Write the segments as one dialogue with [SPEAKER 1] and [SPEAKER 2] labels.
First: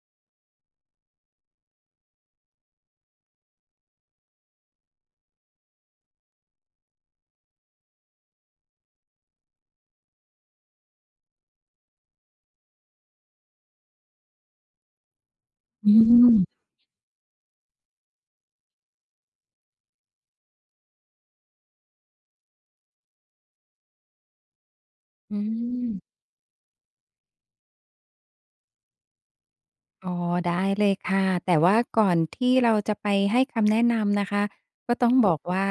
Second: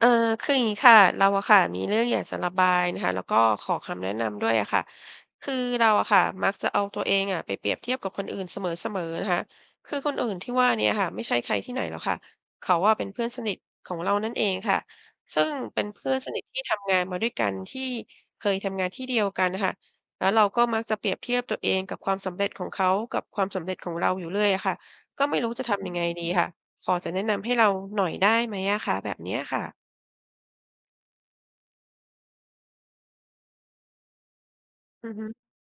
[SPEAKER 1] เอ่อ คืออย่างงี้ค่ะ เราอะค่ะ มีเรื่องอยากจะระบายนะคะ แล้วก็ขอคำแนะนำด้วยอะค่ะ คือเราอะค่ะ มักจะเอาตัวเองอะ ไปเปรียบเทียบกับคนอื่นเสมอ ๆ นะคะ คือคนอื่นที่ว่าเนี่ยอะค่ะ ไม่ใช่ใครที่ไหนหรอกค่ะ เขาอะเป็นเพื่อนสนิทของเรานั่นเองค่ะ ซึ่งเป็น
[SPEAKER 2] อื
[SPEAKER 1] เพื่อนสนิท
[SPEAKER 2] ม
[SPEAKER 1] ที่ทำงานมาด้วยกัน ที่เคยทำงานที่เดียวกันน่ะค่ะ แล้วเราก็มักจะเปรียบเทียบตัวเองกับความสำเร็จของเขา กับความสำเร็จของเราอยู่เรื่อยอะค่ะ ก็ไ
[SPEAKER 2] อ
[SPEAKER 1] ม่รู้จะทำยัง
[SPEAKER 2] ืม
[SPEAKER 1] ไงดีค่ะ พอจะแนะนำให้เราหน่อยได้ไหมอะคะ แบบเนี้ยค่ะ?
[SPEAKER 2] อ๋อ ได้เลยค่ะ แต่ว่าก่อนที่เราจะไปให้คำแนะนำนะคะ ก็
[SPEAKER 1] อ
[SPEAKER 2] ต
[SPEAKER 1] ื
[SPEAKER 2] ้อ
[SPEAKER 1] อ
[SPEAKER 2] ง
[SPEAKER 1] ฮึ
[SPEAKER 2] บอกว่า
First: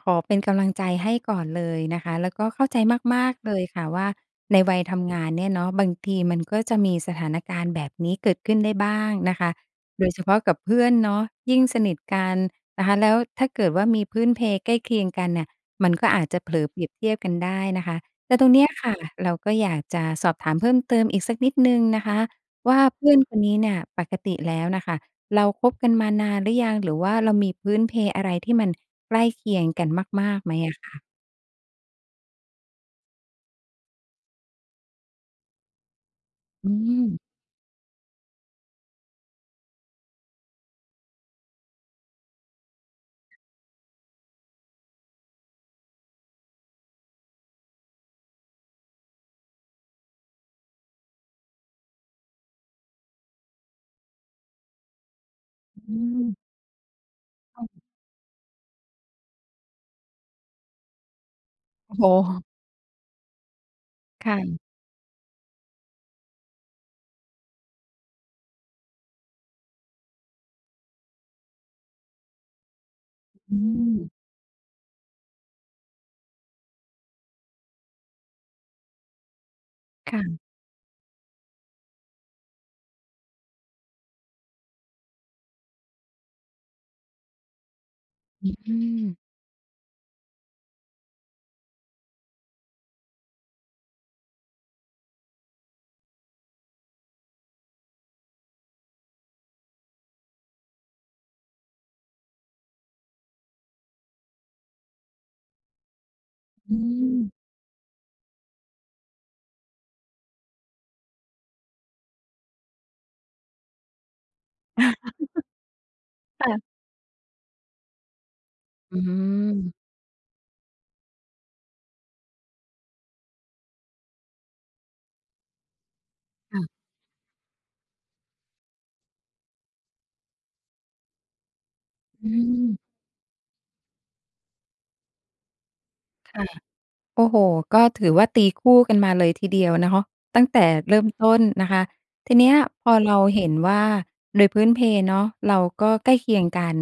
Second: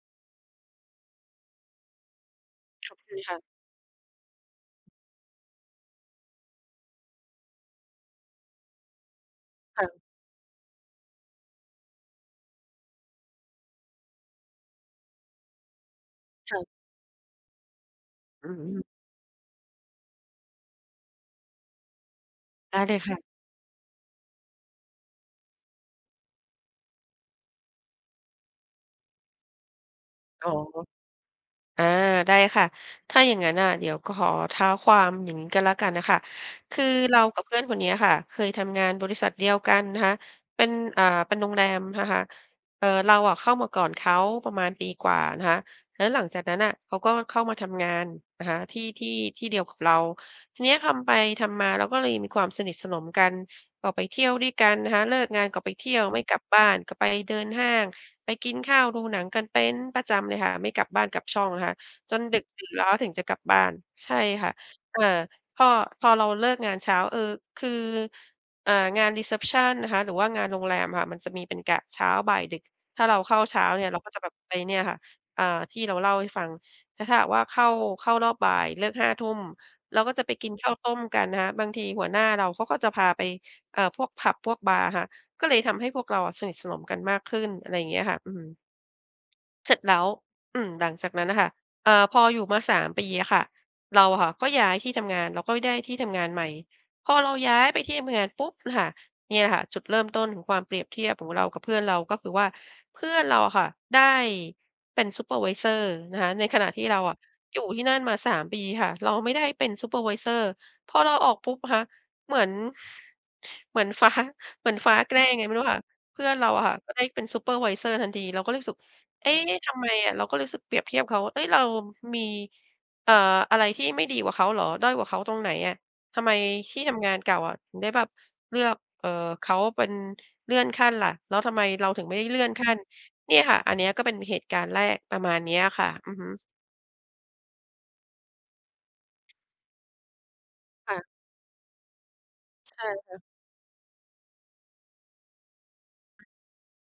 [SPEAKER 2] ขอเป็นกำลังใจให้ก่อนเลยนะคะ แล้วก็เข้าใจ
[SPEAKER 1] ขอบคุ
[SPEAKER 2] ม
[SPEAKER 1] ณ
[SPEAKER 2] า
[SPEAKER 1] ค
[SPEAKER 2] ก
[SPEAKER 1] ่ะ
[SPEAKER 2] ๆ เลยค่ะว่า ในวัยทำงานเนี่ยเนาะ บางทีมันก็จะมีสถานการณ์แบบนี้เกิดขึ้นได้บ้างนะคะ
[SPEAKER 1] ค่ะ
[SPEAKER 2] โดยเฉพาะกับเพื่อนเนาะ ยิ่งสนิทกันนะคะ แล้วถ้าเกิดว่ามีพื้นเพใกล้เคียงกันเนี่ย มันก็อาจจะเผ
[SPEAKER 1] ค
[SPEAKER 2] ล
[SPEAKER 1] ่ะ
[SPEAKER 2] อเปรียบเทียบกันได้นะคะ แต่ต
[SPEAKER 1] อ
[SPEAKER 2] ร
[SPEAKER 1] ื
[SPEAKER 2] งเนี้ย
[SPEAKER 1] ม
[SPEAKER 2] ค่ะ เราก็อยากจะสอบถามเพิ่มเติมอีกสักนิดหนึ่งนะคะว
[SPEAKER 1] ได
[SPEAKER 2] ่
[SPEAKER 1] ้
[SPEAKER 2] า
[SPEAKER 1] เล
[SPEAKER 2] เ
[SPEAKER 1] ย
[SPEAKER 2] พ
[SPEAKER 1] ค
[SPEAKER 2] ื่
[SPEAKER 1] ่
[SPEAKER 2] อ
[SPEAKER 1] ะ
[SPEAKER 2] นคนนี้เนี่ย ปกติแล้วน่ะค่ะ เราคบกันมานานหรือยัง หรือว่าเรามีพื้นเพอะไรที่มันใกล้เคียงกันมาก
[SPEAKER 1] อ
[SPEAKER 2] ๆ
[SPEAKER 1] ๋
[SPEAKER 2] ไ
[SPEAKER 1] อ
[SPEAKER 2] หมอะคะ?
[SPEAKER 1] อา ได้ค่ะ ถ้าอย่างงั้นน่ะ เดี๋ยว ก ขอเท้าความอย่างงี้ก็แล้วกันน่ะค่ะ
[SPEAKER 2] อื
[SPEAKER 1] คือเร
[SPEAKER 2] ม
[SPEAKER 1] ากับเพื่อนคนเนี้ยค่ะ เคยทำงานบริษัทเดียวกันนะคะ เป็น อ่า เป็นโรงแรมนะคะ เอ่อ เราอะเข้ามาก่อนเขาประมาณปีกว่านะคะ แล้วหลังจากนั้นน่ะ เขาก็เข้ามาทำงานนะคะ ที่ ที่ ที่เดียวกับเรา ทีเนี้ยทำไปทำมา เราก็เลยมีความสนิทสนมกัน ก็ไปเที่ยวด้วยกันนะคะ เลิกงานก็ไปเที
[SPEAKER 2] อื
[SPEAKER 1] ่ยว ไม่กล
[SPEAKER 2] ม
[SPEAKER 1] ับบ้าน ก็ไปเดิน
[SPEAKER 2] อ
[SPEAKER 1] ห
[SPEAKER 2] ้
[SPEAKER 1] ้า
[SPEAKER 2] อ
[SPEAKER 1] ง ไปกินข้าว ดูหนังกันเป็นประจำเลยค่ะ ไม่กลับบ้านกลับช่องนะคะ
[SPEAKER 2] โอ้โ
[SPEAKER 1] จนด
[SPEAKER 2] ฮ
[SPEAKER 1] ึกดื่นแล้วถึงจะกลับบ้าน ใช่
[SPEAKER 2] ค่
[SPEAKER 1] ค่ะ
[SPEAKER 2] ะ
[SPEAKER 1] อ่า พ่อ พอเราเลิกงานเช้า เอ่อ คือ อ่า งาน รีเซปชัน นะคะ หรือว่างานโรงแรมอะค่ะ มันจะมีเป็นกะเช้า บ่าย ดึก ถ้าเราเข้า
[SPEAKER 2] อ
[SPEAKER 1] เช
[SPEAKER 2] ื
[SPEAKER 1] ้าเนี่ย เรา
[SPEAKER 2] ม
[SPEAKER 1] ก็จะแบบไป เนี่ยค่ะ อ่า ที่เราเล่าให้ฟัง แล้วถ้าหากว่า เข้า เข้ารอบบ่ายเลิก 5 ทุ่ม เราก็
[SPEAKER 2] ค่
[SPEAKER 1] จะไป
[SPEAKER 2] ะ
[SPEAKER 1] กินข้าวต้มกันนะคะ บางทีหัวหน้าเราเขาก็จะพาไป เอ่อ พวกผับ พวกบาร์ค่ะ ก็เลยทำให้พวกเราอะสนิทสนมกันมากขึ้น อะไรอย่างเงี้ยค่ะ อื
[SPEAKER 2] อ
[SPEAKER 1] ม
[SPEAKER 2] ือ
[SPEAKER 1] เสร็จแล้ว อืม หลังจากนั้นน่ะค่ะ เอ่อ พออยู่มา 3 ปีอะค่ะ เราอะค่ะก็ย้ายที่ทำงาน เราก็ได้ที่ทำงานใหม่ พอเราย้ายไปที่ทำงานปุ๊บค่ะ เนี่ยค่ะ จุดเริ่มต้นของความเปรียบเทียบของเรากับเพื่อนเรา ก็คือว่า เพื่อนเราอะค่ะ ได้เป็นซูเปอร์ไวเซอร์นะคะ ในขณะ
[SPEAKER 2] อื
[SPEAKER 1] ที่เราอะ
[SPEAKER 2] ม
[SPEAKER 1] อยู่ที่นั่นมา 3 ปีค่ะ เราไม่ได้เป็นซูเปอร์ไวเซอร์ พอเราออกปุ๊บอะคะ เหมือน เหมือน ฟ้า เหมือนฟ้าแกล้งยังไงไม่รู้ค่ะ เพื่อน
[SPEAKER 2] ค
[SPEAKER 1] เร
[SPEAKER 2] ่
[SPEAKER 1] าอ
[SPEAKER 2] ะ
[SPEAKER 1] ะค่ะ ก็ได้เป็นซูเปอร์ไวเซอร์ทันที เราก็รู้สึก
[SPEAKER 2] อื
[SPEAKER 1] "เอ๊ ท
[SPEAKER 2] ม
[SPEAKER 1] ำไมอะ?" เราก็รู้สึกเปรียบเทียบเขา "เอ๊ย เรามี เอ่อ อะไรที่ไม่ดีกว่าเขาเหรอ? ด้อยกว่าเขาตรงไหนอะ? ทำไม
[SPEAKER 2] ค่ะ
[SPEAKER 1] ที่ทำงานเก่าอะถึงได้แบบเลือก เอ่อ เขาเป็น เลื่อนขั้นล่ะ? แล้วทำไมเราถึงไม่ได้
[SPEAKER 2] อื
[SPEAKER 1] เลื่อนขั้น?"
[SPEAKER 2] ม
[SPEAKER 1] เนี่ยค่ะ อันเนี้ยก็เป็นเหตุการณ์แรก ประมาณเนี้ยค่ะ อือฮึ
[SPEAKER 2] ค่ะ โอ้โฮ ก็ถือว่าตีคู่กันมาเลยทีเดียวเนาะ ตั้งแต่
[SPEAKER 1] ค
[SPEAKER 2] เร
[SPEAKER 1] ่
[SPEAKER 2] ิ่
[SPEAKER 1] ะ
[SPEAKER 2] มต้นนะคะ ทีเนี้ย
[SPEAKER 1] ใช
[SPEAKER 2] พ
[SPEAKER 1] ่
[SPEAKER 2] อ
[SPEAKER 1] ค
[SPEAKER 2] เร
[SPEAKER 1] ่ะ
[SPEAKER 2] าเห็นว่า โดยพื้นเพเนาะ เราก็ใกล้เคียงกัน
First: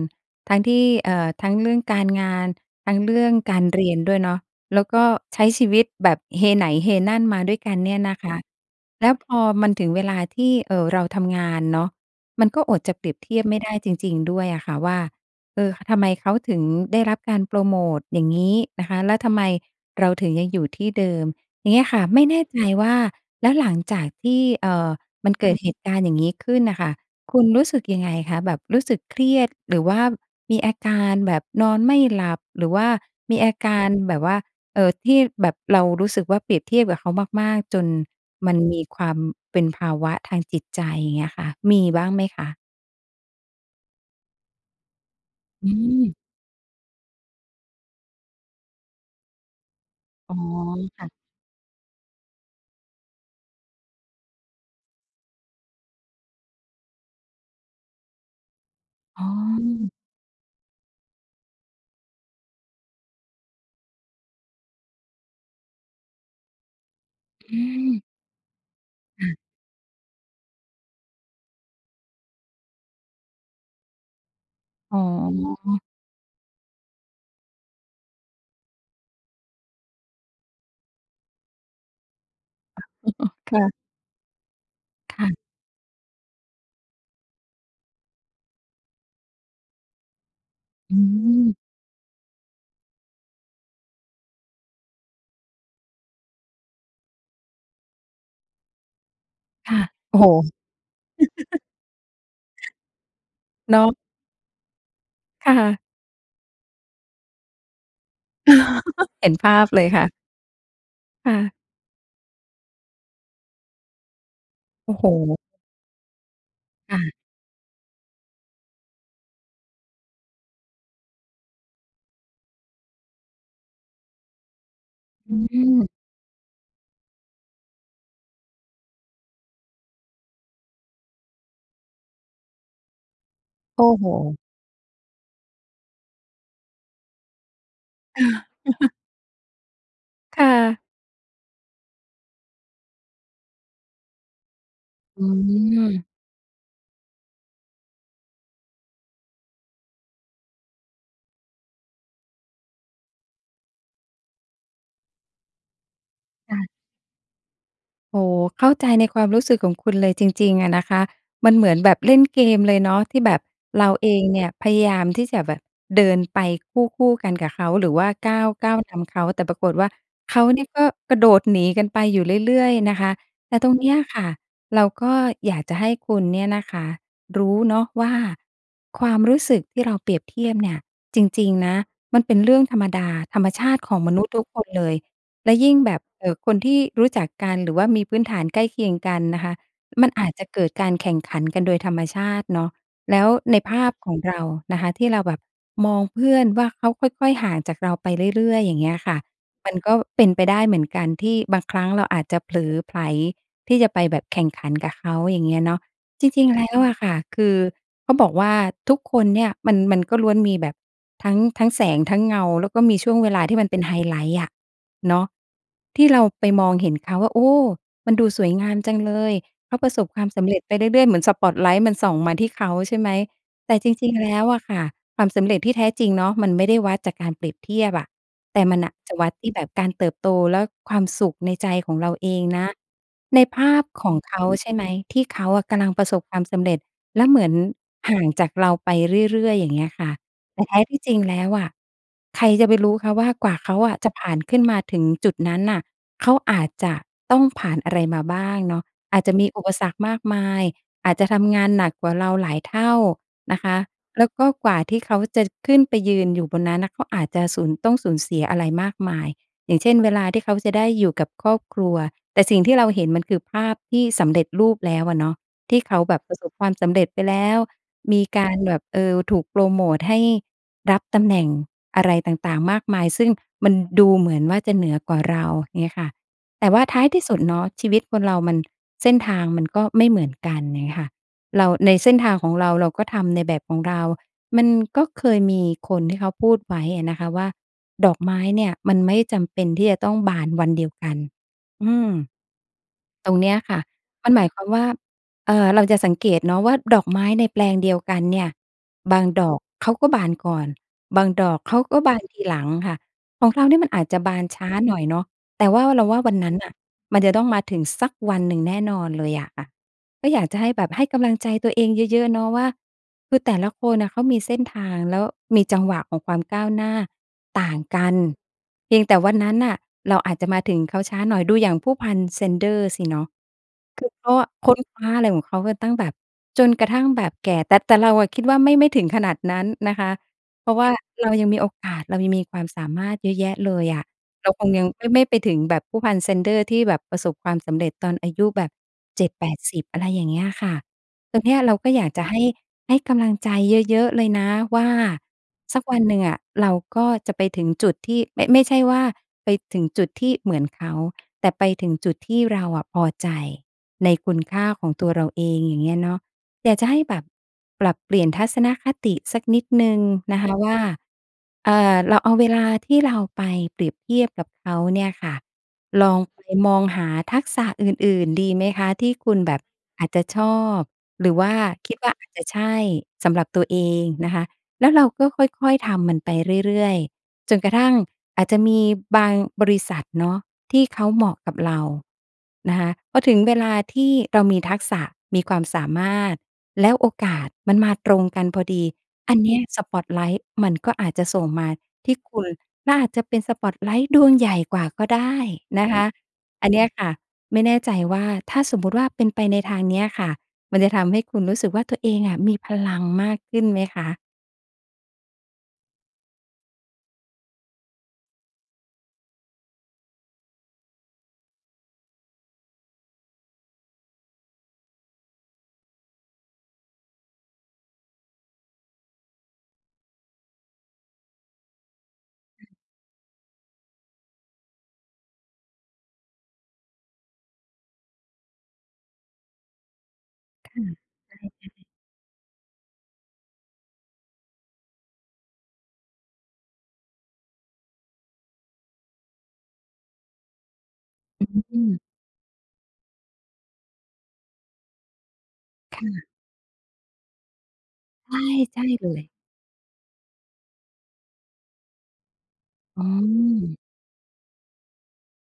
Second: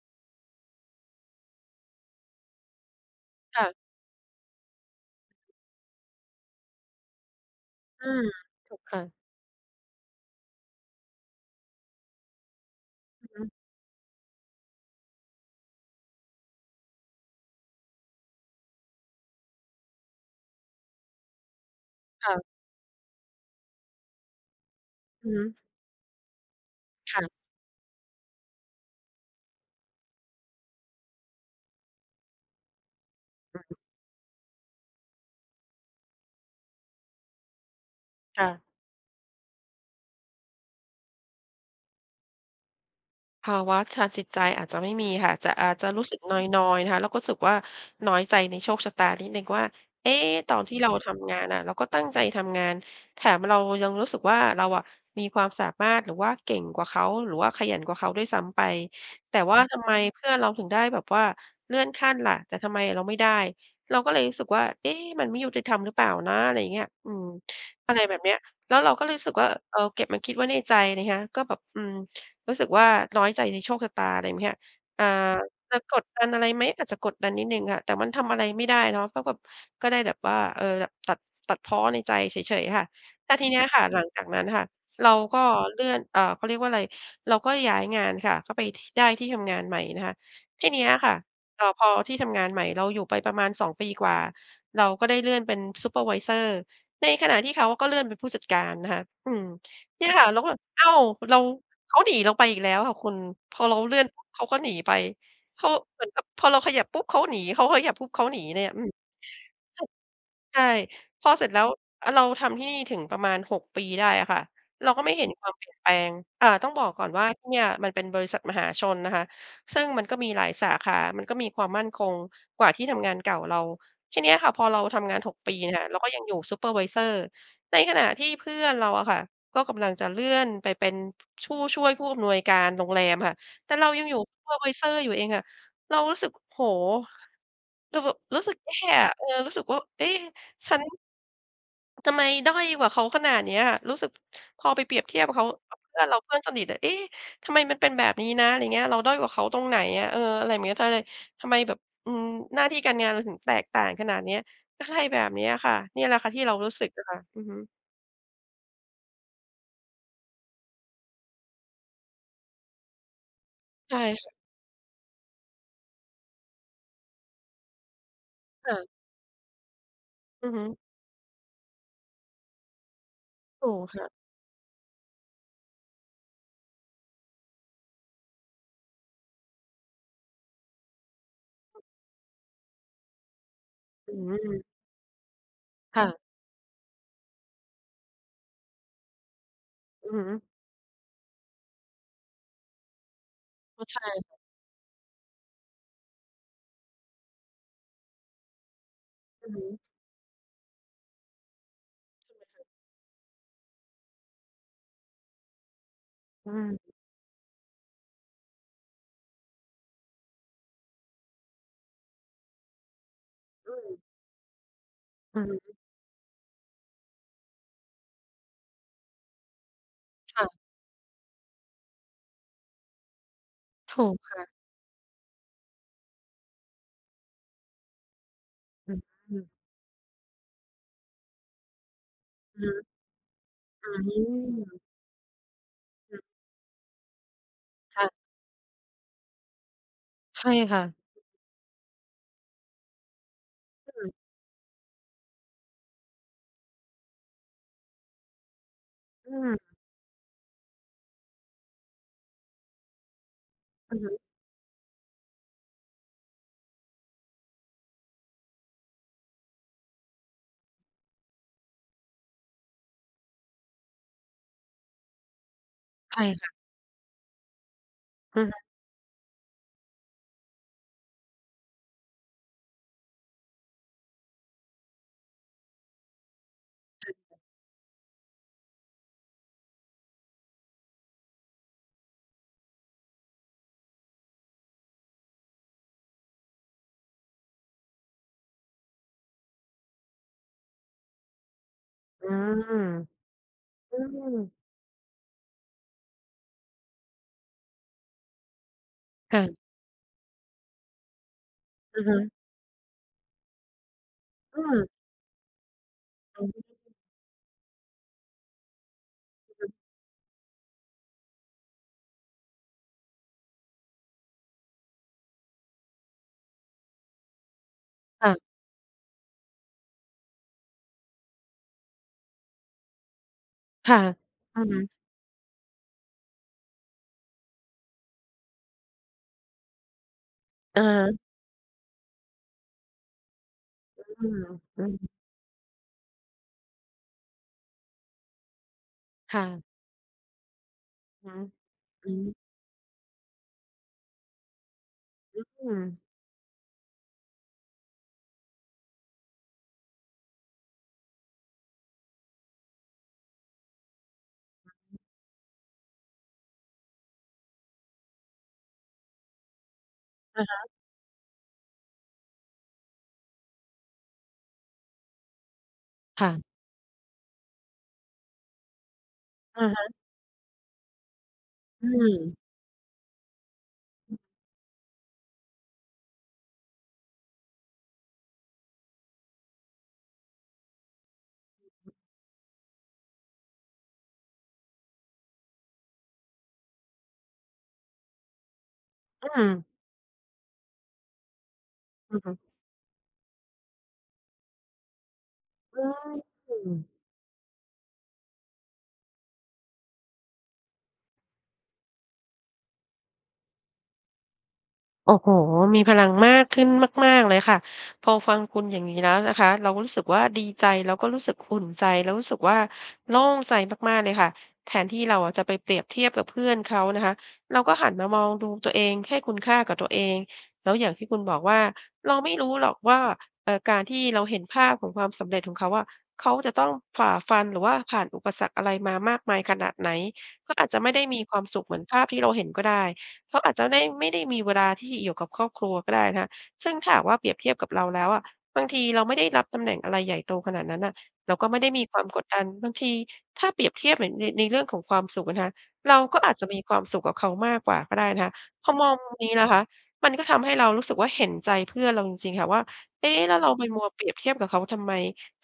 [SPEAKER 2] ทั้งที่ เอ่อ ทั้งเรื่องการงาน ทั้งเรื่องก
[SPEAKER 1] ค
[SPEAKER 2] า
[SPEAKER 1] ่
[SPEAKER 2] ร
[SPEAKER 1] ะ
[SPEAKER 2] เรียนด้วยเนาะ แล้วก็ใช้ชีวิตแบบเฮไหนเฮนั่นมาด้วยกันเนี่ย
[SPEAKER 1] อื
[SPEAKER 2] นะ
[SPEAKER 1] ม
[SPEAKER 2] คะ
[SPEAKER 1] ถูกค่
[SPEAKER 2] แ
[SPEAKER 1] ะ
[SPEAKER 2] ล้วพอมันถึงเวลาที่ เอ่อ เราทำงานเนาะ มันก็อดจะเปรียบ
[SPEAKER 1] อื
[SPEAKER 2] เท
[SPEAKER 1] อ
[SPEAKER 2] ี
[SPEAKER 1] ฮ
[SPEAKER 2] ยบ
[SPEAKER 1] ึ
[SPEAKER 2] ไม่ได้จริง ๆ ด้วยอะค่ะว่า เออ ทำไมเขาถึงได้รับการโปรโมทอย่างงี้นะคะ แล้วทำไมเราถึงยังอยู่ที่เดิม อย่างเงี้ยค่ะ ไม่
[SPEAKER 1] ค่
[SPEAKER 2] แน่
[SPEAKER 1] ะ
[SPEAKER 2] ใจว่า แล้วหลังจากที่ เอ่อ
[SPEAKER 1] อ
[SPEAKER 2] ม
[SPEAKER 1] ื
[SPEAKER 2] ั
[SPEAKER 1] อ
[SPEAKER 2] น
[SPEAKER 1] ฮึ
[SPEAKER 2] เกิดเหตุการณ์อย่างงี้ขึ้นน่ะค่ะ
[SPEAKER 1] ค่ะ
[SPEAKER 2] คุณรู้สึกยังไงคะ? แบบรู้สึกเครียด หรือว่ามีอาการแบบนอนไม่หลับ หรือว่ามีอาก
[SPEAKER 1] อือ
[SPEAKER 2] ารแบบว่า เอ่อ ที่แบบเรารู้สึกว่าเปรียบเทียบกับเขามาก ๆ จน
[SPEAKER 1] ค่
[SPEAKER 2] มัน
[SPEAKER 1] ะ
[SPEAKER 2] มีความเป็นภาวะทางจิตใจ อย่างเงี้ยค่ะ มีบ้างไหมคะ?
[SPEAKER 1] ภาวะทางจิตใจอาจจะไม่มีค่ะ แต่
[SPEAKER 2] อ
[SPEAKER 1] อ
[SPEAKER 2] ื
[SPEAKER 1] าจจะรู้สึ
[SPEAKER 2] ม
[SPEAKER 1] กนอย ๆ นะคะ เราก็รู้สึกว่าน้อยใจในโชคชะตานิดหนึ่งว่า เอ๊ะ
[SPEAKER 2] อ๋อ
[SPEAKER 1] ตอนที่เรา
[SPEAKER 2] ค่ะ
[SPEAKER 1] ทำงานน่ะ เราก็ตั้งใจทำงาน แถมเรายังรู้สึกว่า เราอะมีความสามารถ หรือว่าเก่งกว่าเขา หรือว่าขยันกว่าเขาด้วยซ้ำไป
[SPEAKER 2] อ๋อ
[SPEAKER 1] แต่ว่าทำไมเพื่อนเราถึงได้แบบว่าเลื่อนขั้นล่ะ แต่ทำไมเราไม่ได้ เราก็เลยรู้สึกว่า "เอ๊ะ มันไม่ยุติธรรมหรือเปล่านะ?" อะไรอย่างเงี้ย อืม
[SPEAKER 2] อื
[SPEAKER 1] อะ
[SPEAKER 2] ม
[SPEAKER 1] ไรแบบเนี้ย แล้วเราก็รู้
[SPEAKER 2] ค
[SPEAKER 1] ส
[SPEAKER 2] ่
[SPEAKER 1] ึก
[SPEAKER 2] ะ
[SPEAKER 1] ว่า เอาเก็บมาคิดไว้ในใจนี่คะ ก็แบบ อืม รู้สึกว่าน้อยใจในโชคชะตา อะไรงี้ค่ะ
[SPEAKER 2] อ๋
[SPEAKER 1] อ
[SPEAKER 2] อ
[SPEAKER 1] ่า จะกดดันอะไรไหม? อาจจะกดดันนิดหนึ่งอะ แต่มันทำอะไรไม่ได้เนาะ ก็แบบ ก็ได้แบบว่า เอ่อ แบบตัด ตัดพ้อในใจเฉย ๆ ค
[SPEAKER 2] ค
[SPEAKER 1] ่
[SPEAKER 2] ่
[SPEAKER 1] ะ
[SPEAKER 2] ะ
[SPEAKER 1] แต่ทีเ
[SPEAKER 2] ค
[SPEAKER 1] นี้
[SPEAKER 2] ่
[SPEAKER 1] ย
[SPEAKER 2] ะ
[SPEAKER 1] ค่ะ หลังจากนั้นค่ะ เรา
[SPEAKER 2] ค่ะ
[SPEAKER 1] ก็เลื่อน เอ่อ เขาเรียกว่าอะไร เราก็ย้ายงานค่ะ ก็ไป ท ได้ที่ทำงานใหม่นะคะ ทีเนี้ย
[SPEAKER 2] อื
[SPEAKER 1] ค่ะ
[SPEAKER 2] ม
[SPEAKER 1] เอ่อ พอที่ทำงานใหม่ เราอยู่ไปประมาณ 2 ปีกว่า เราก็ได้เลื่อนเป็นซูเปอร์ไวเซอร์ ในขณะที่เขาก็เลื่อนเป็นผู้จัดการนะคะ อืม
[SPEAKER 2] ค่ะ
[SPEAKER 1] เนี่ย
[SPEAKER 2] โอ้
[SPEAKER 1] ค
[SPEAKER 2] โ
[SPEAKER 1] ่
[SPEAKER 2] ฮ
[SPEAKER 1] ะ เราก็แบบ อ้าว เรา เขาหนีเราไปอีกแล้วค่ะคุณ พอเ
[SPEAKER 2] เ
[SPEAKER 1] ร
[SPEAKER 2] น
[SPEAKER 1] า
[SPEAKER 2] า
[SPEAKER 1] เล
[SPEAKER 2] ะ
[SPEAKER 1] ื่อนปุ๊บ เขาก็หนีไป
[SPEAKER 2] ค่
[SPEAKER 1] คือ
[SPEAKER 2] ะ
[SPEAKER 1] เหมือนกับ พอเราขยับปุ๊บ เขาหนี เขาขยับปุ๊บ เขาหนีเนี่ย อืม
[SPEAKER 2] เห็นภาพเลยค่ะ
[SPEAKER 1] ใช่ พ
[SPEAKER 2] ค
[SPEAKER 1] อ
[SPEAKER 2] ่
[SPEAKER 1] เส
[SPEAKER 2] ะ
[SPEAKER 1] ร็จแล้ว เราทำที่นี่ถึงประมาณ 6 ปีได้อะค่ะ เ
[SPEAKER 2] โ
[SPEAKER 1] ร
[SPEAKER 2] อ
[SPEAKER 1] า
[SPEAKER 2] ้
[SPEAKER 1] ก
[SPEAKER 2] โ
[SPEAKER 1] ็ไม่เห็น
[SPEAKER 2] ฮ
[SPEAKER 1] ความเปลี่ยนแปลง อ่า ต้องบอ
[SPEAKER 2] ค
[SPEAKER 1] ก
[SPEAKER 2] ่
[SPEAKER 1] ก่อน
[SPEAKER 2] ะ
[SPEAKER 1] ว่าที่เนี่ย มันเป็นบริษัทมหาชนนะคะ ซึ่งมันก็มีหลายสาขา มันก็มีความมั่นคงกว่าที่ทำงานเก่าเรา ทีเนี้ยค่ะพอเราทำงาน ห
[SPEAKER 2] อ
[SPEAKER 1] ก ปีเนี่ยค่
[SPEAKER 2] ืม
[SPEAKER 1] ะ เราก็ยังอยู่ซูเปอร์ไวเซอร์ ในขณะที่เพื่อนเราอะค่ะ ก็กำลังจะเลื่อนไปเป็น ผ ผู้ช่วยผู้อำนวยการโรงแรมค่ะ แต่
[SPEAKER 2] โอ
[SPEAKER 1] เร
[SPEAKER 2] ้
[SPEAKER 1] ายั
[SPEAKER 2] โฮ
[SPEAKER 1] งอยู่ซูเปอร์ไวเซอร์อยู่เองอะ เรารู้สึก โอ้โฮ แต่แบ
[SPEAKER 2] เอ
[SPEAKER 1] บร
[SPEAKER 2] อ
[SPEAKER 1] ู้สึกแย่อะ เออ รู้สึกว่า เอ๊ะ
[SPEAKER 2] ค่
[SPEAKER 1] ฉั
[SPEAKER 2] ะ
[SPEAKER 1] น ทำไมด้อยกว่าเขาขนาดเนี้ยอะ รู้สึก พอไปเปรียบเที
[SPEAKER 2] อ
[SPEAKER 1] ย
[SPEAKER 2] ื
[SPEAKER 1] บกับเขา เพื่อ
[SPEAKER 2] ม
[SPEAKER 1] นเรา เพื่อนสนิทอะ เอ๊ะ ทำไมมันเป็นแบบนี้นะ อะไรเงี้ย เราด้อยกว่าเขาตรงไหนอะ? เออ อะไรเงี้ย ทำไม ทำไมแบบ อืม หน้าที่การงานเราถึงแตกต่างขนาดเนี้ย อะไรแบบเนี้ยค่ะ เนี่ยแหละค่ะที่
[SPEAKER 2] ค
[SPEAKER 1] เรา
[SPEAKER 2] ่ะ
[SPEAKER 1] รู้สึกอะค่ะ อือฮึ
[SPEAKER 2] โอ้โฮ เข้าใจในความรู้สึกของคุณเลยจริง ๆ อะนะคะ มันเหมือนแบบเล่นเกมเลยเนาะ ที่แบบเรา
[SPEAKER 1] ใช่
[SPEAKER 2] เอง
[SPEAKER 1] ค่ะ
[SPEAKER 2] เนี่ยพยายามที่จะแบบเดินไปคู่ คู่กันกับเขา หรือว่า ก้าว ก
[SPEAKER 1] ค
[SPEAKER 2] ้
[SPEAKER 1] ่
[SPEAKER 2] าว
[SPEAKER 1] ะ
[SPEAKER 2] นำเขา แต่ปรากฏว่า เขา
[SPEAKER 1] อือ
[SPEAKER 2] เ
[SPEAKER 1] ฮ
[SPEAKER 2] นี
[SPEAKER 1] ึ
[SPEAKER 2] ่ยก็กระโดดหนีกันไปอยู่เรื่อย ๆ นะคะ แต่
[SPEAKER 1] โ
[SPEAKER 2] ต
[SPEAKER 1] อ้
[SPEAKER 2] รงเนี้ย
[SPEAKER 1] ค่ะ
[SPEAKER 2] ค่ะ เราก็อยากจะให้คุณเนี่ยนะคะ รู้เนาะว่า ความรู้สึกที่เราเปรียบเทียบเนี่ย จริง ๆ นะ มันเป็นเรื่องธรรมดา ธรรมชาติของ
[SPEAKER 1] อ
[SPEAKER 2] ม
[SPEAKER 1] ื
[SPEAKER 2] นุษย์ทุกค
[SPEAKER 1] ม
[SPEAKER 2] นเลย แล้วยิ่งแบ
[SPEAKER 1] ค
[SPEAKER 2] บ
[SPEAKER 1] ่ะ
[SPEAKER 2] เอ่อ คนที่รู้จักกัน หรือว่ามีพื้นฐานใกล้เคียงกันนะคะ ม
[SPEAKER 1] อ
[SPEAKER 2] ั
[SPEAKER 1] ื
[SPEAKER 2] นอ
[SPEAKER 1] อ
[SPEAKER 2] า
[SPEAKER 1] ฮ
[SPEAKER 2] จ
[SPEAKER 1] ึ
[SPEAKER 2] จะเกิดการแข่งขันกันโดยธรรมชาติเนาะ แล้วในภ
[SPEAKER 1] ก
[SPEAKER 2] า
[SPEAKER 1] ็
[SPEAKER 2] พ
[SPEAKER 1] ใช
[SPEAKER 2] ของ
[SPEAKER 1] ่
[SPEAKER 2] เรานะคะ ที่เราแบบมองเพื่อนว่า เขาค่อย ๆ ห่างจากเราไปเรื่อย ๆ อย่างเงี้ยค่ะ
[SPEAKER 1] อือฮึ
[SPEAKER 2] มันก็เป็นไปได้เหมือนกันที่บางครั้งเราอาจจะเผลอไผลที่จะไปแบบแข่งขันกับเขา อย่างเงี้ยเนาะ จริ
[SPEAKER 1] อ
[SPEAKER 2] ง
[SPEAKER 1] ื
[SPEAKER 2] ๆ แล้
[SPEAKER 1] ม
[SPEAKER 2] วอะค่ะ คือ เขาบอกว่า ทุกคนเนี่ย มัน มันก็ล้วนมีแบบ ทั้ง ทั้งแสง ทั้งเงา แล้วก็มีช่วงเวลาที่มั
[SPEAKER 1] อ
[SPEAKER 2] นเป็นไฮ
[SPEAKER 1] ืม
[SPEAKER 2] ไลต์อะ เนาะ
[SPEAKER 1] อือฮึ
[SPEAKER 2] ที่เราไปมองเห็นเขาว่า โอ้! มันดูสวยงามจังเลย เขาประสบความ
[SPEAKER 1] ค
[SPEAKER 2] ส
[SPEAKER 1] ่ะ
[SPEAKER 2] ำเร็จไปเรื่อย ๆ เหมือนสปอตไลต์มันส่องมาที่เขา ใช่ไหม แต่จ
[SPEAKER 1] ถู
[SPEAKER 2] ริง
[SPEAKER 1] ก
[SPEAKER 2] ๆ แล
[SPEAKER 1] ค
[SPEAKER 2] ้
[SPEAKER 1] ่ะ
[SPEAKER 2] วอะค่ะ ความสำเร็จที่แท้จริงเนาะ มันไม่ได้วัดจากการเปรียบเทียบอะ แต่มันน
[SPEAKER 1] อ
[SPEAKER 2] ่
[SPEAKER 1] ื
[SPEAKER 2] ะ
[SPEAKER 1] อ
[SPEAKER 2] จะวั
[SPEAKER 1] ฮ
[SPEAKER 2] ดท
[SPEAKER 1] ึ
[SPEAKER 2] ี่แบบการเติบโต และความสุขในใจของเราเอง
[SPEAKER 1] อ
[SPEAKER 2] น
[SPEAKER 1] ื
[SPEAKER 2] ะ
[SPEAKER 1] ม
[SPEAKER 2] ในภาพ
[SPEAKER 1] อื้อ
[SPEAKER 2] ข
[SPEAKER 1] ฮ
[SPEAKER 2] อ
[SPEAKER 1] ื
[SPEAKER 2] งเขา ใช่ไ
[SPEAKER 1] อ
[SPEAKER 2] หม ที่เค้าอะกำลังประส
[SPEAKER 1] อือ
[SPEAKER 2] บความสำเร็จ แล้วเหมือน
[SPEAKER 1] ค่ะ
[SPEAKER 2] ห่างจากเราไปเรื่อย ๆ อย่างเงี้ยค่ะ
[SPEAKER 1] ใช่
[SPEAKER 2] แต่แท
[SPEAKER 1] ค่
[SPEAKER 2] ้ท
[SPEAKER 1] ะ
[SPEAKER 2] ี่จริงแล้วอะ ใครจะไปรู้คะว่า กว่าเขาอ
[SPEAKER 1] อือ
[SPEAKER 2] ะ
[SPEAKER 1] อื
[SPEAKER 2] จ
[SPEAKER 1] ม
[SPEAKER 2] ะผ่านขึ้นมาถึงจุดนั้นน่ะ เขาอาจจะต้องผ่านอะไรมาบ้างเนาะ อาจจ
[SPEAKER 1] อื
[SPEAKER 2] ะมี
[SPEAKER 1] ม
[SPEAKER 2] อุปสรรคมากมาย อาจจะทำงานหนักกว่าเราหลายเท่านะคะ
[SPEAKER 1] อือฮึ
[SPEAKER 2] แล้วก็กว่าที่เขาจะขึ้นไปยืนอยู่บนนั้นน่ะ เขาอาจจะ สูญ ต้องสูญเสียอะไรมากมาย อย่างเช่น เวลาที่เขาจะได้อยู่กับครอบครัว แต่สิ่งที่เราเห็น มันคือภาพที่สำเร็จรูปแล้วอะเนาะ ที่เขาแ
[SPEAKER 1] ใ
[SPEAKER 2] บ
[SPEAKER 1] ช
[SPEAKER 2] บ
[SPEAKER 1] ่
[SPEAKER 2] ประ
[SPEAKER 1] ค
[SPEAKER 2] ส
[SPEAKER 1] ่ะ
[SPEAKER 2] บความสำเร็จไปแล้ว มี
[SPEAKER 1] อื
[SPEAKER 2] กา
[SPEAKER 1] ม
[SPEAKER 2] รแบบ เอ่อ ถูกโปรโมตให้รับตำแหน่ง อะไรต่าง ๆ มากมาย ซึ่งมันดูเหมือนว่าจะเหนือกว่าเรา เงี้ยค่ะ แต่ว่าท้ายที่สุดเนาะ ชีวิตคนเรามัน เส้นทางมันก็ไม่เหมือนกัน อย่างงี้ค่ะ เรา ในเส้นทางของเรา เราก็ทำในแบบของเรา มันก็เคยมีคนที่เขาพูดไว้อะนะคะว่า ดอกไม้เนี่ย มันไม่จำเป็นที่จะต้องบานวันเดียวกัน อืม
[SPEAKER 1] อืม
[SPEAKER 2] ตรงเนี้ยค่ะ
[SPEAKER 1] อื
[SPEAKER 2] มันหมาย
[SPEAKER 1] ม
[SPEAKER 2] ความว่า เอ่อ เราจะสังเกตเนาะว่า ดอกไม้ในแปลงเดียวกันเนี่ย บาง
[SPEAKER 1] ค่
[SPEAKER 2] ดอ
[SPEAKER 1] ะ
[SPEAKER 2] กเขาก็บานก่อน บางดอกเขาก็
[SPEAKER 1] อือ
[SPEAKER 2] บ
[SPEAKER 1] ฮึ
[SPEAKER 2] านทีหลังค่ะ ของเราเนี่ย มันอาจจะบาน
[SPEAKER 1] อ
[SPEAKER 2] ช
[SPEAKER 1] ื
[SPEAKER 2] ้า
[SPEAKER 1] ม
[SPEAKER 2] หน่อยเนาะ แต่ว่าเราว่าวัน
[SPEAKER 1] อ๋
[SPEAKER 2] นั้น
[SPEAKER 1] อ
[SPEAKER 2] น่ะ มันจะต้องมาถึงสักวันหนึ่งแน่นอนเลยอะค่ะ ก็อยากจะให้แบบ ให้กำลังใจตัวเองเยอะ ๆ เนาะว่า คือแต่ละคนอะ เขามีเส้นทาง แล้วมีจังหวะของความก้าวหน้าต่างกัน
[SPEAKER 1] ค่ะ
[SPEAKER 2] เพียงแต่วันนั้นน่ะ เราอาจจะมาถึงเขาช้าหน่อย ดูอย่างผู้พันแซนเดอส์สิเนาะ
[SPEAKER 1] ค่ะ
[SPEAKER 2] คือเขาอะ
[SPEAKER 1] อือ
[SPEAKER 2] ค
[SPEAKER 1] ฮ
[SPEAKER 2] ้น
[SPEAKER 1] ึ
[SPEAKER 2] คว้าอะไรของเขาก็ตั้งแบบ จนกระทั่งแบบแก่ แต่ แต่เราอะคิดว่า ไม่ ไม่ถึงขนาดนั้นนะคะ เพรา
[SPEAKER 1] อ
[SPEAKER 2] ะว่า
[SPEAKER 1] า
[SPEAKER 2] เรายังมีโอกาส เรายังมีความสามารถเยอะแยะเลยอะ
[SPEAKER 1] อื
[SPEAKER 2] เ
[SPEAKER 1] อ
[SPEAKER 2] ราคงย
[SPEAKER 1] อื
[SPEAKER 2] ัง
[SPEAKER 1] ม
[SPEAKER 2] ไม่-ไม่ไปถึงแบบผู้พันแซนเดอส์ที่แบบประสบความสำเร็จตอนอายุแบบ เจ็ด
[SPEAKER 1] ค่
[SPEAKER 2] แป
[SPEAKER 1] ะ
[SPEAKER 2] ดสิบ อะไรอย่างเงี้ยอะค่ะ
[SPEAKER 1] อื
[SPEAKER 2] ตร
[SPEAKER 1] ม
[SPEAKER 2] งเนี้ยเราก็อย
[SPEAKER 1] อ
[SPEAKER 2] า
[SPEAKER 1] ื
[SPEAKER 2] กจะ ใ
[SPEAKER 1] ม
[SPEAKER 2] ห้ ให้กำลังใจเยอะ ๆ เลยนะว่า
[SPEAKER 1] อื
[SPEAKER 2] สักว
[SPEAKER 1] ม
[SPEAKER 2] ันหนึ่งอะ เราก็จะไปถึงจุดที่ ไม่ ไม่ใช่ว่าไปถึงจุดที่เหมือนเขา แต่ไปถึงจุดที่เราอะพอใจในคุณค่าของตัวเราเอง อย่างเงี้ยเนาะ อยากจะให้แบบปรับเปลี่ยนทัศนคติสักนิดหนึ่งน
[SPEAKER 1] อ
[SPEAKER 2] ะ
[SPEAKER 1] ะ
[SPEAKER 2] คะ
[SPEAKER 1] ฮะ
[SPEAKER 2] ว่า เอ่อ เราเอาเวลาที่เราไปเปรียบเทียบกับเขาเนี่ยค่ะ ลอง
[SPEAKER 1] ค่ะ
[SPEAKER 2] ไปมองหาทักษะอื่น ๆ ดีไหมคะ ที่คุณแบ
[SPEAKER 1] อ
[SPEAKER 2] บ
[SPEAKER 1] ะฮะ
[SPEAKER 2] อาจจะชอบ หรือว่า
[SPEAKER 1] อื
[SPEAKER 2] คิดว่า อาจ
[SPEAKER 1] ม
[SPEAKER 2] จะใช่สำหรับตัวเองนะคะ แล้วเราก็ค่อย ๆ ทำมันไปเรื่อย ๆ จนกระทั่งอาจจะมีบางบริษัทเนาะ ที่เขาเหมาะกับเรานะคะ พอถึงเวลาที่เรามีทักษะ มีความสามารถ แล้วโอกาสมันมาตรงกันพอดี
[SPEAKER 1] อื
[SPEAKER 2] อันเนี้ย
[SPEAKER 1] ม
[SPEAKER 2] สปอตไลต์มันก็อาจจะส่งมาที
[SPEAKER 1] อ
[SPEAKER 2] ่
[SPEAKER 1] ือฮ
[SPEAKER 2] ค
[SPEAKER 1] ึ
[SPEAKER 2] ุณ และอาจจะเป็นสปอตไลต์ดวงใหญ่กว่าก็ได้นะคะ
[SPEAKER 1] ใช
[SPEAKER 2] อันเนี้
[SPEAKER 1] ่
[SPEAKER 2] ยค่ะ ไม่แน่ใจว่า ถ้าสมมุติว่าเป็นไปในทางเนี้ยอะค่ะ มันจะทำให้คุณรู้สึกว่า ตัวเองอะมีพลังมากขึ้นไหมคะ?
[SPEAKER 1] โอ้โฮ มีพลังมากขึ้นมาก ๆ เลยค่ะ พอฟังคุณอย่างงี้แล้วนะคะ เราก็รู้สึกว่า ดีใจ แล้วก็รู้สึกอุ่นใจ เรารู้สึกว่า โล่งใจมาก ๆ เลยค่ะ แทนที่เราอะ จะไปเปรียบเทียบกับเพื่อนเขานะคะ เราก็หันมามองดูตัวเอง ให้คุณค่ากับตัวเอง แล้วอย่างที่คุณบอกว่า เราไม่รู้หรอกว่า เอ่อ การที่เราเห็นภาพของความสำเร็จของเขาอะ เขาจะต้องฝ่าฟัน หรือว่าผ่านอุปสรรคอะไรมามากมายขนาดไหน เขาอาจ
[SPEAKER 2] ค
[SPEAKER 1] จะ
[SPEAKER 2] ่
[SPEAKER 1] ไ
[SPEAKER 2] ะ
[SPEAKER 1] ม่ได้มี
[SPEAKER 2] ได
[SPEAKER 1] ค
[SPEAKER 2] ้
[SPEAKER 1] วามสุ
[SPEAKER 2] ค
[SPEAKER 1] ขเหมือ
[SPEAKER 2] ่
[SPEAKER 1] น
[SPEAKER 2] ะ
[SPEAKER 1] ภาพที่เราเห็นก็ได้ เขาอาจจะได้ ไม่ได้มีเวลาที่อยู่กับครอบครัวก็ได้นะคะ ซึ่งถ้าหากว่าเปรียบเทียบกับเราแล้วอะ บางทีเราไม่ได้รับตำแหน่งอะไรใหญ่โตขนาดนั้นน่ะ เรา
[SPEAKER 2] อ
[SPEAKER 1] ก็ไม่ได้มี
[SPEAKER 2] ื
[SPEAKER 1] ค
[SPEAKER 2] ม
[SPEAKER 1] วามกดดัน บางทีถ้าเปรียบเทียบเหมือนใน ในเรื่องของความสุขอะนะคะ เร
[SPEAKER 2] ค
[SPEAKER 1] า
[SPEAKER 2] ่
[SPEAKER 1] ก็
[SPEAKER 2] ะ
[SPEAKER 1] อาจจะมีความสุขกว่าเขา มากกว่าก็ได้นะค
[SPEAKER 2] ใช
[SPEAKER 1] ะ
[SPEAKER 2] ่
[SPEAKER 1] พอ
[SPEAKER 2] ใช
[SPEAKER 1] ม
[SPEAKER 2] ่
[SPEAKER 1] อง
[SPEAKER 2] เล
[SPEAKER 1] มุม
[SPEAKER 2] ย
[SPEAKER 1] นี้นะคะ มันก็ทำให้เรารู้สึกว่า เห็นใจเพื่อนเราจริง ๆ ค่ะว่า
[SPEAKER 2] อ
[SPEAKER 1] เ
[SPEAKER 2] ๋
[SPEAKER 1] อ๊ะ แล้วเราไป
[SPEAKER 2] อ
[SPEAKER 1] มัวเปรียบเทียบกับเขาทำไม?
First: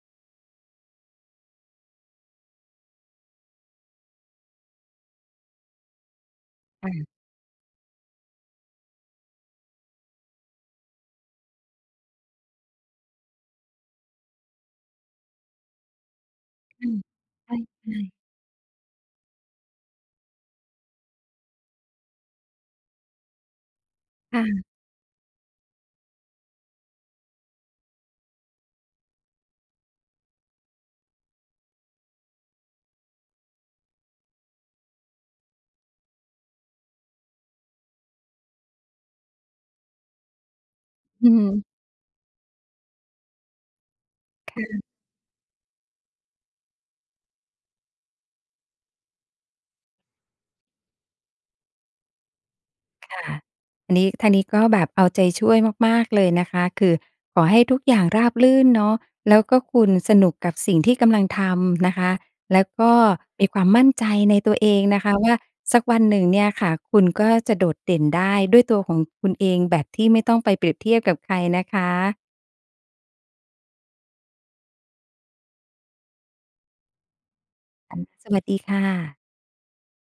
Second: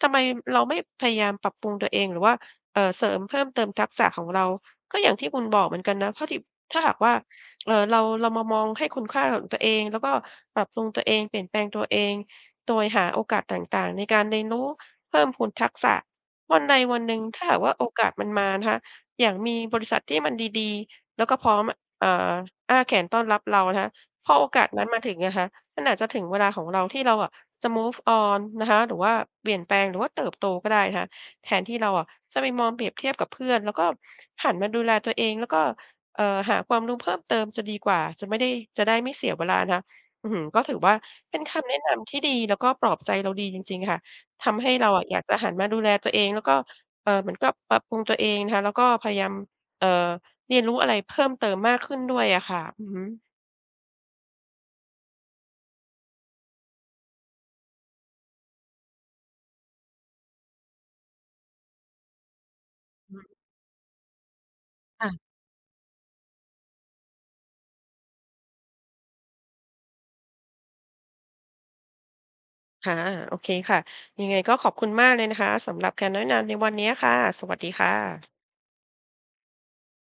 [SPEAKER 1] ทำไมเราไม่พยายามปรับปรุงตัวเอง? หรือว่า เอ่อ เสริมเพิ่มเติมทักษะของเรา? ก็อย่างที่คุณบอกเหมือนกันนะ เพราะที่ ถ้า
[SPEAKER 2] ค
[SPEAKER 1] ห
[SPEAKER 2] ่
[SPEAKER 1] าก
[SPEAKER 2] ะ
[SPEAKER 1] ว่า เอ่อ เรา เรามามองให้คุณค่าของตัวเอง แล้วก็ปรับปรุงตัวเอง เปลี่ยนแปลงตัวเอง โดยหาโอกาสต่าง ๆ ในการเรียนรู้เพิ่มพูนทักษะ วันใด
[SPEAKER 2] อื
[SPEAKER 1] ว
[SPEAKER 2] ม
[SPEAKER 1] ันหนึ่งถ้า
[SPEAKER 2] ใช
[SPEAKER 1] หา
[SPEAKER 2] ่
[SPEAKER 1] กว่าโอกา
[SPEAKER 2] ๆ
[SPEAKER 1] สมันมานะคะ อย่างมีบริษัทที่มันดี ๆ แล้วก็พร้อมอะ อ่า อ้าแขนต้อนรับเราอะนะคะ พอ
[SPEAKER 2] ค่
[SPEAKER 1] โอก
[SPEAKER 2] ะ
[SPEAKER 1] าสนั้นมาถึงอะคะ มันอาจจะถึงเวลาของเราที่เราอะ จะ move on นะคะ หรือว่าเปลี่ยนแปลง หรือว่าเติบโต ก็ได้นะคะ แทนที่เราอะจะไปมองเปรียบเทียบกับเพื่อน แล้วก็หันมาดูแลตัวเอง แล้วก็ เอ่อ หาความรู้เพิ่มเติมจะดีกว่า จะไม่ได้ จะได้ไม่เสียเวลานะคะ อื้อฮือ ก็ถือว่า
[SPEAKER 2] อื
[SPEAKER 1] เ
[SPEAKER 2] อ
[SPEAKER 1] ป็
[SPEAKER 2] ฮ
[SPEAKER 1] นค
[SPEAKER 2] ึ
[SPEAKER 1] ำแนะนำที่ดี แล้วก็ปลอบใจเราดีจริง ๆ ค่ะ ท
[SPEAKER 2] ค
[SPEAKER 1] ำ
[SPEAKER 2] ่
[SPEAKER 1] ให้
[SPEAKER 2] ะ
[SPEAKER 1] เราอะอยากจะหันมาดูแลตัวเอง แล้วก็ เอ่อ เหมือนกับปรับปรุงตัวเองนะคะ แล้วก็พยายาม เอ่อ เรียนรู้อะไรเพิ่มเติมมากขึ้นด้วยอะค่ะ อือฮ
[SPEAKER 2] ค่
[SPEAKER 1] ึ
[SPEAKER 2] ะ อันนี้ ทางนี้ก็แบบเอาใจช่วยมาก ๆ เลยนะคะ คือขอให้ทุกอย่างราบรื่นเนาะ แล้วก็คุณสนุกกับสิ่งที่กำลังทำนะคะ แล้วก็
[SPEAKER 1] อือ
[SPEAKER 2] มีความมั่นใจในตัวเองน
[SPEAKER 1] ค
[SPEAKER 2] ะค
[SPEAKER 1] ่ะ
[SPEAKER 2] ะ ว่า สักวันหนึ่งเนี่ยค่ะ คุณก็จะโดดเด่นได้ด้วยตัวของคุณเอง แบบที่ไม่ต้องไปเปรียบเทียบกับใครนะคะ
[SPEAKER 1] ค่ะ โอเคค่ะ ยังไงก็ขอบคุณมากเลยนะคะ สำหรับคำแนะนำในวันเนี้ยค่ะ สวัสดีค่ะ
[SPEAKER 2] สวัสดีค่ะ